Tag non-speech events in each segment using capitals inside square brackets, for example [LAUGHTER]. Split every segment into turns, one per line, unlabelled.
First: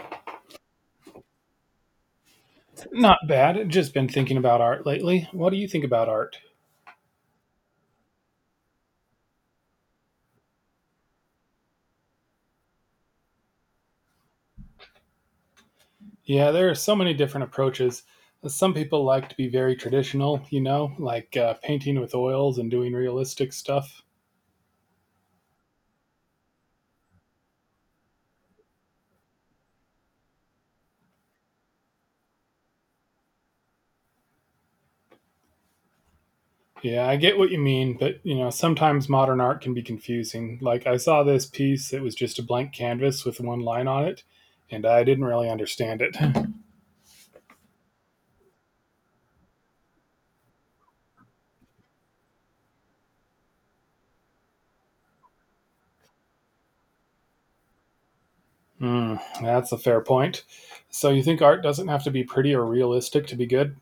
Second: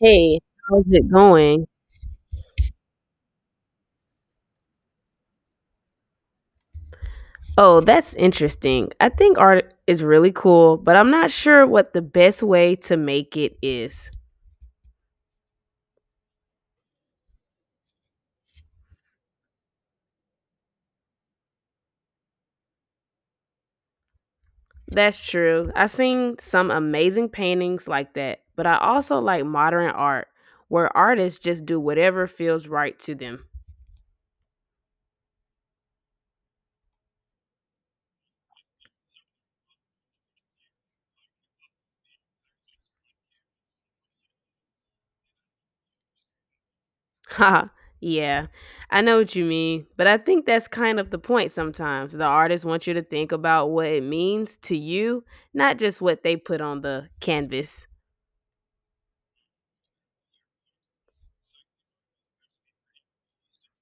Hey, how's it going?
Not bad. I've just been thinking about art lately. What do you think about art?
Oh, that's interesting. I think art is really cool, but I'm not sure what the best way to make it is.
Yeah, there are so many different approaches. Some people like to be very traditional, you know, like painting with oils and doing realistic stuff.
That's true. I've seen some amazing paintings like that, but I also like modern art where artists just do whatever feels right to them.
Yeah, I get what you mean, but you know, sometimes modern art can be confusing. Like I saw this piece, that was just a blank canvas with one line on it, and I didn't really understand it.
[LAUGHS] Haha, yeah, I know what you mean, but I think that's kind of the point sometimes. The artists want you to think about what it means to you, not just what they put on the canvas.
Hmm, that's a fair point. So you think art doesn't have to be pretty or realistic to be good?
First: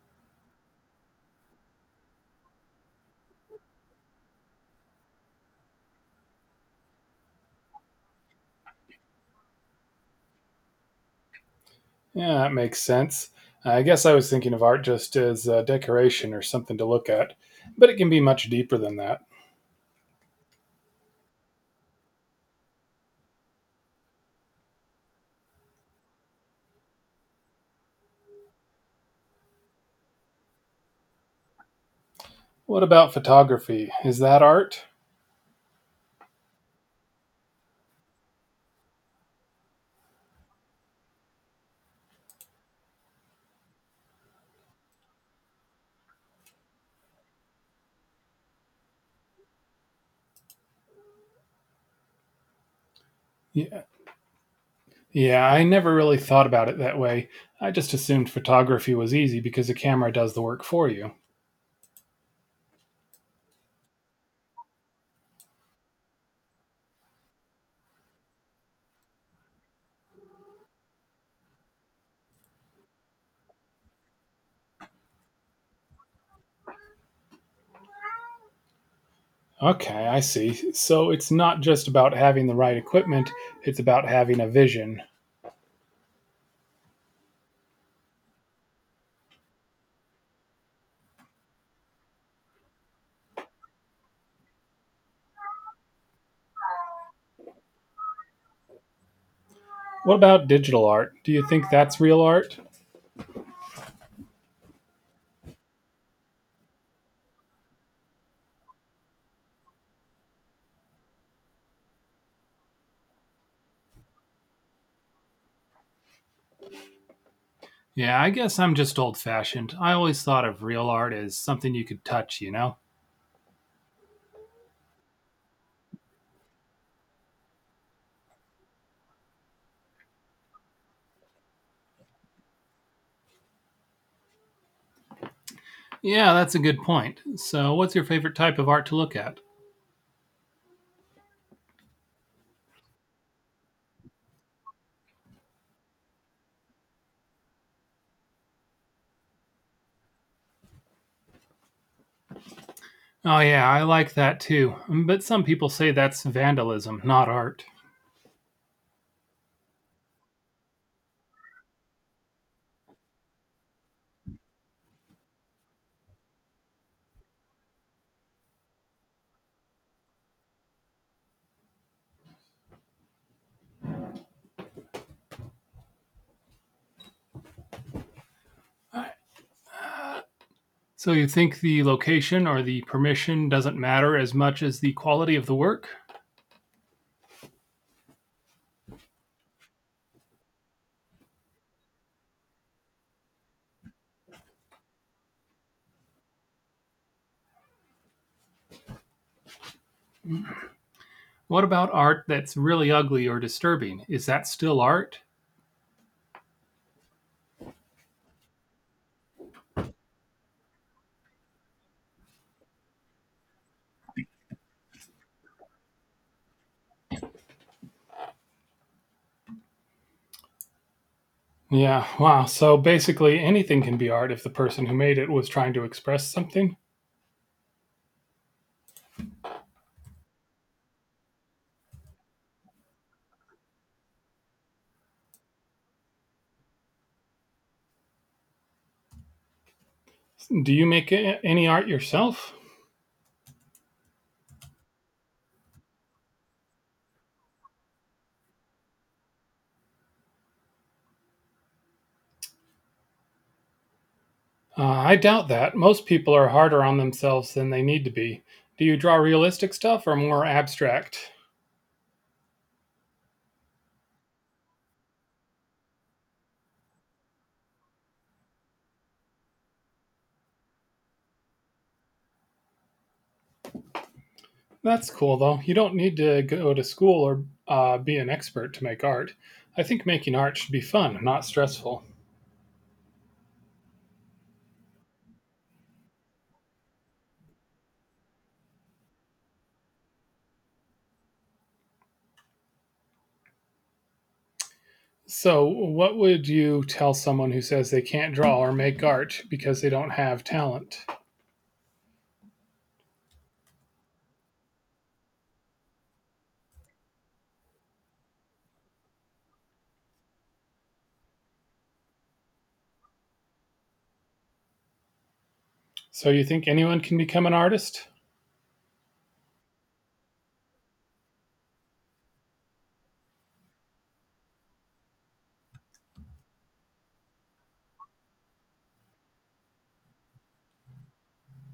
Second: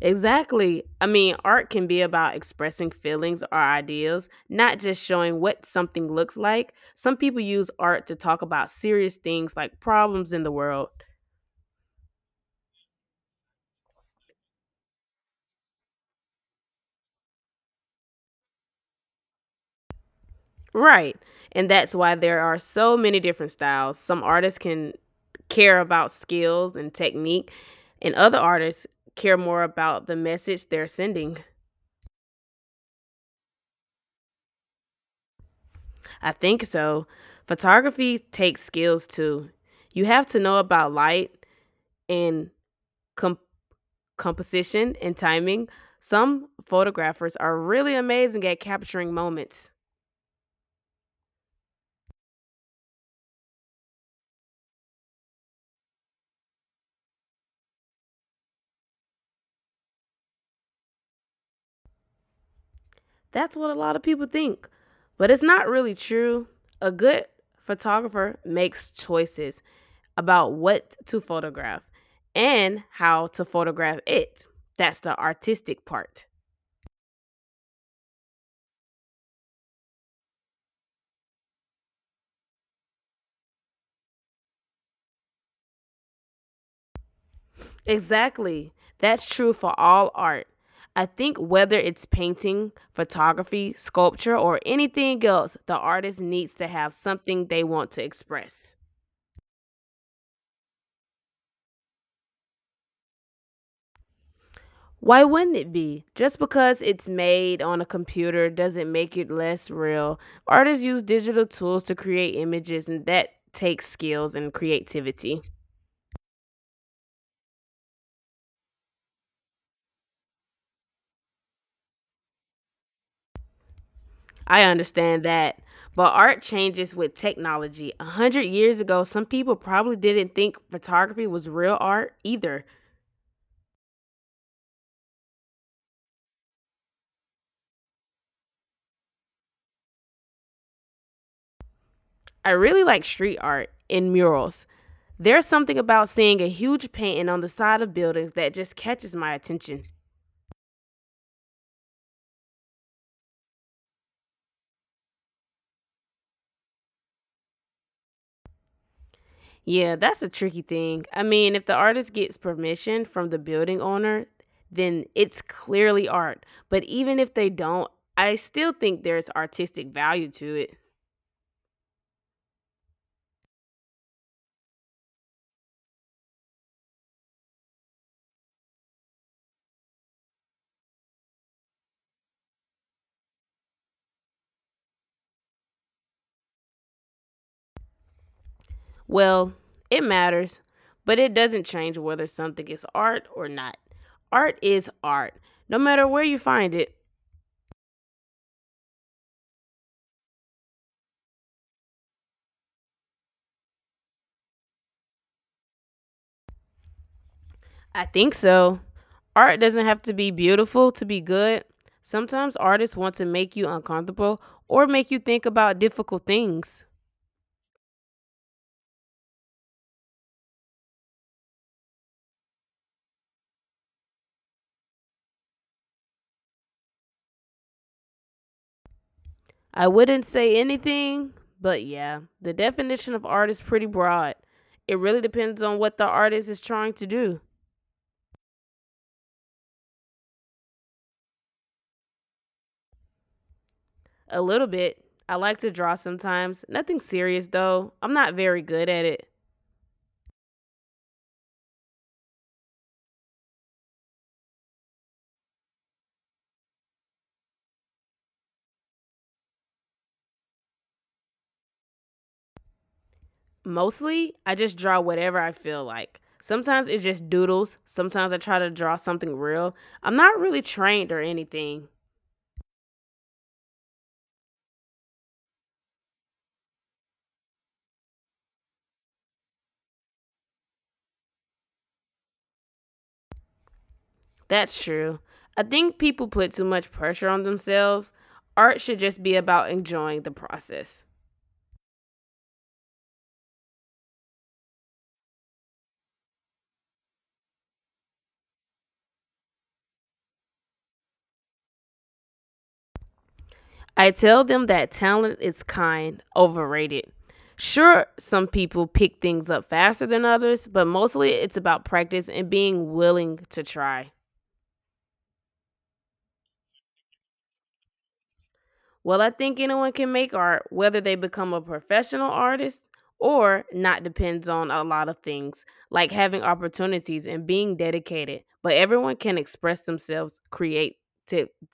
Exactly. I mean, art can be about expressing feelings or ideas, not just showing what something looks like. Some people use art to talk about serious things like problems in the world.
Yeah, that makes sense. I guess I was thinking of art just as decoration or something to look at, but it can be much deeper than that.
Right. And that's why there are so many different styles. Some artists can care about skills and technique, and other artists care more about the message they're sending.
What about photography? Is that art?
I think so. Photography takes skills too. You have to know about light and com. composition, and timing. Some photographers are really amazing at capturing moments.
Yeah, yeah, I never really thought about it that way. I just assumed photography was easy because the camera does the work for you.
That's what a lot of people think, but it's not really true. A good photographer makes choices about what to photograph and how to photograph it. That's the artistic part.
Okay, I see. So it's not just about having the right equipment, it's about having a vision.
Exactly. That's true for all art. I think whether it's painting, photography, sculpture, or anything else, the artist needs to have something they want to express.
What about digital art? Do you think that's real art?
Why wouldn't it be? Just because it's made on a computer doesn't make it less real. Artists use digital tools to create images, and that takes skills and creativity.
Yeah, I guess I'm just old fashioned. I always thought of real art as something you could touch, you know?
I understand that. But art changes with technology. A hundred years ago, some people probably didn't think photography was real art either.
Yeah, that's a good point. So, what's your favorite type of art to look at?
I really like street art and murals. There's something about seeing a huge painting on the side of buildings that just catches my attention.
Oh, yeah, I like that too. Mm, but some people say that's vandalism, not art.
Yeah, that's a tricky thing. I mean, if the artist gets permission from the building owner, then it's clearly art. But even if they don't, I still think there's artistic value to it.
So, you think the location or the permission doesn't matter as much as the quality of the work?
Well, it matters, but it doesn't change whether something is art or not. Art is art, no matter where you find it.
What about art that's really ugly or disturbing? Is that still art?
I think so. Art doesn't have to be beautiful to be good. Sometimes artists want to make you uncomfortable or make you think about difficult things.
Yeah, wow. So basically, anything can be art if the person who made it was trying to express something?
I wouldn't say anything, but yeah, the definition of art is pretty broad. It really depends on what the artist is trying to do.
Do you make any art yourself?
A little bit. I like to draw sometimes. Nothing serious though. I'm not very good at it.
I doubt that. Most people are harder on themselves than they need to be. Do you draw realistic stuff or more abstract?
Mostly, I just draw whatever I feel like. Sometimes it's just doodles. Sometimes I try to draw something real. I'm not really trained or anything.
That's cool, though. You don't need to go to school or be an expert to make art. I think making art should be fun, not stressful.
That's true. I think people put too much pressure on themselves. Art should just be about enjoying the process.
So, what would you tell someone who says they can't draw or make art because they don't have talent?
I tell them that talent is kind, overrated. Sure, some people pick things up faster than others, but mostly it's about practice and being willing to try.
So, you think anyone can become an artist?
Well, I think anyone can make art. Whether they become a professional artist or not, depends on a lot of things, like having opportunities and being dedicated. But everyone can express themselves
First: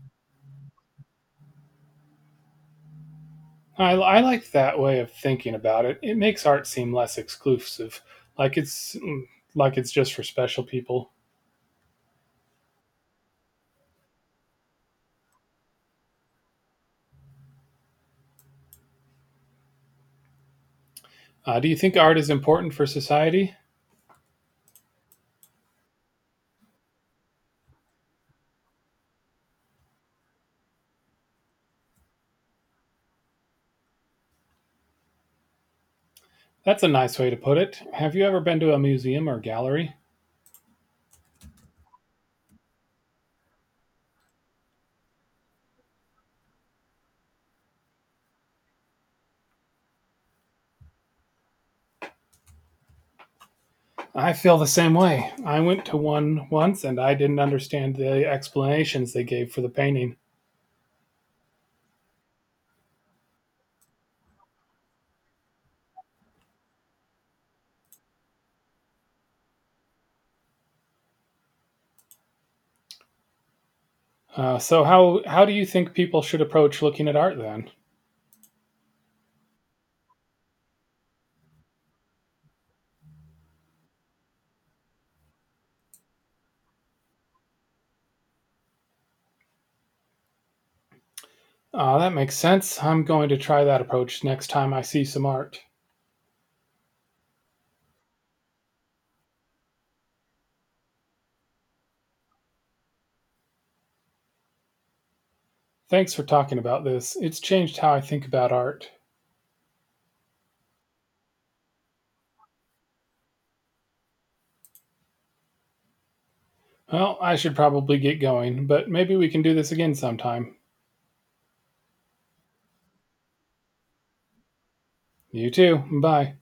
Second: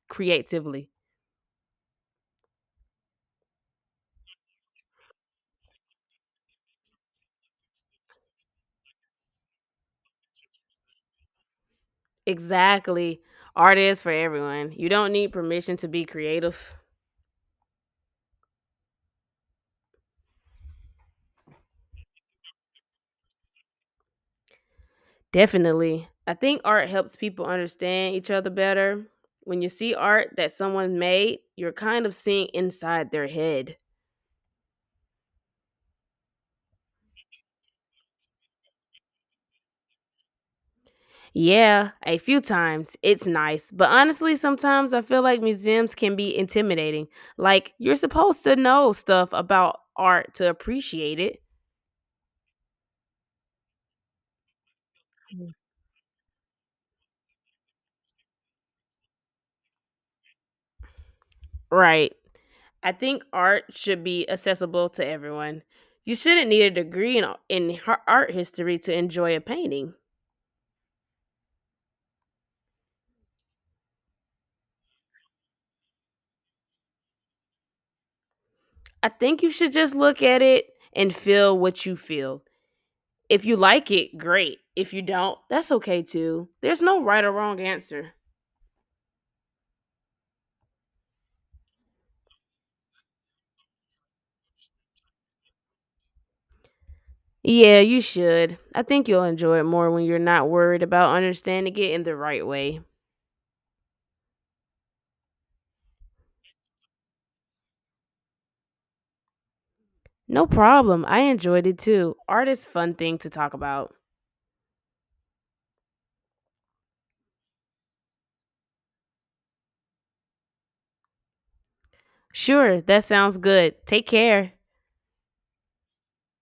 creatively.
I like that way of thinking about it. It makes art seem less exclusive, like it's mm, like it's just for special people.
Exactly. Art is for everyone. You don't need permission to be creative.
Do you think art is important for society?
Definitely. I think art helps people understand each other better. When you see art that someone made, you're kind of seeing inside their head.
That's a nice way to put it. Have you ever been to a museum or gallery?
Yeah, a few times. It's nice. But honestly, sometimes I feel like museums can be intimidating. Like, you're supposed to know stuff about art to appreciate it.
I feel the same way. I went to one once and I didn't understand the explanations they gave for the painting.
Right. I think art should be accessible to everyone. You shouldn't need a degree in art history to enjoy a painting.
So how do you think people should approach looking at art then?
I think you should just look at it and feel what you feel. If you like it, great. If you don't, that's okay too. There's no right or wrong answer.
That makes sense. I'm going to try that approach next time I see some art.
Yeah, you should. I think you'll enjoy it more when you're not worried about understanding it in the right way.
Thanks for talking about this. It's changed how I think about art.
No problem. I enjoyed it too. Art is a fun thing to talk about.
Well, I should probably get going, but maybe we can do this again sometime.
Sure, that sounds good. Take care.
You too. Bye.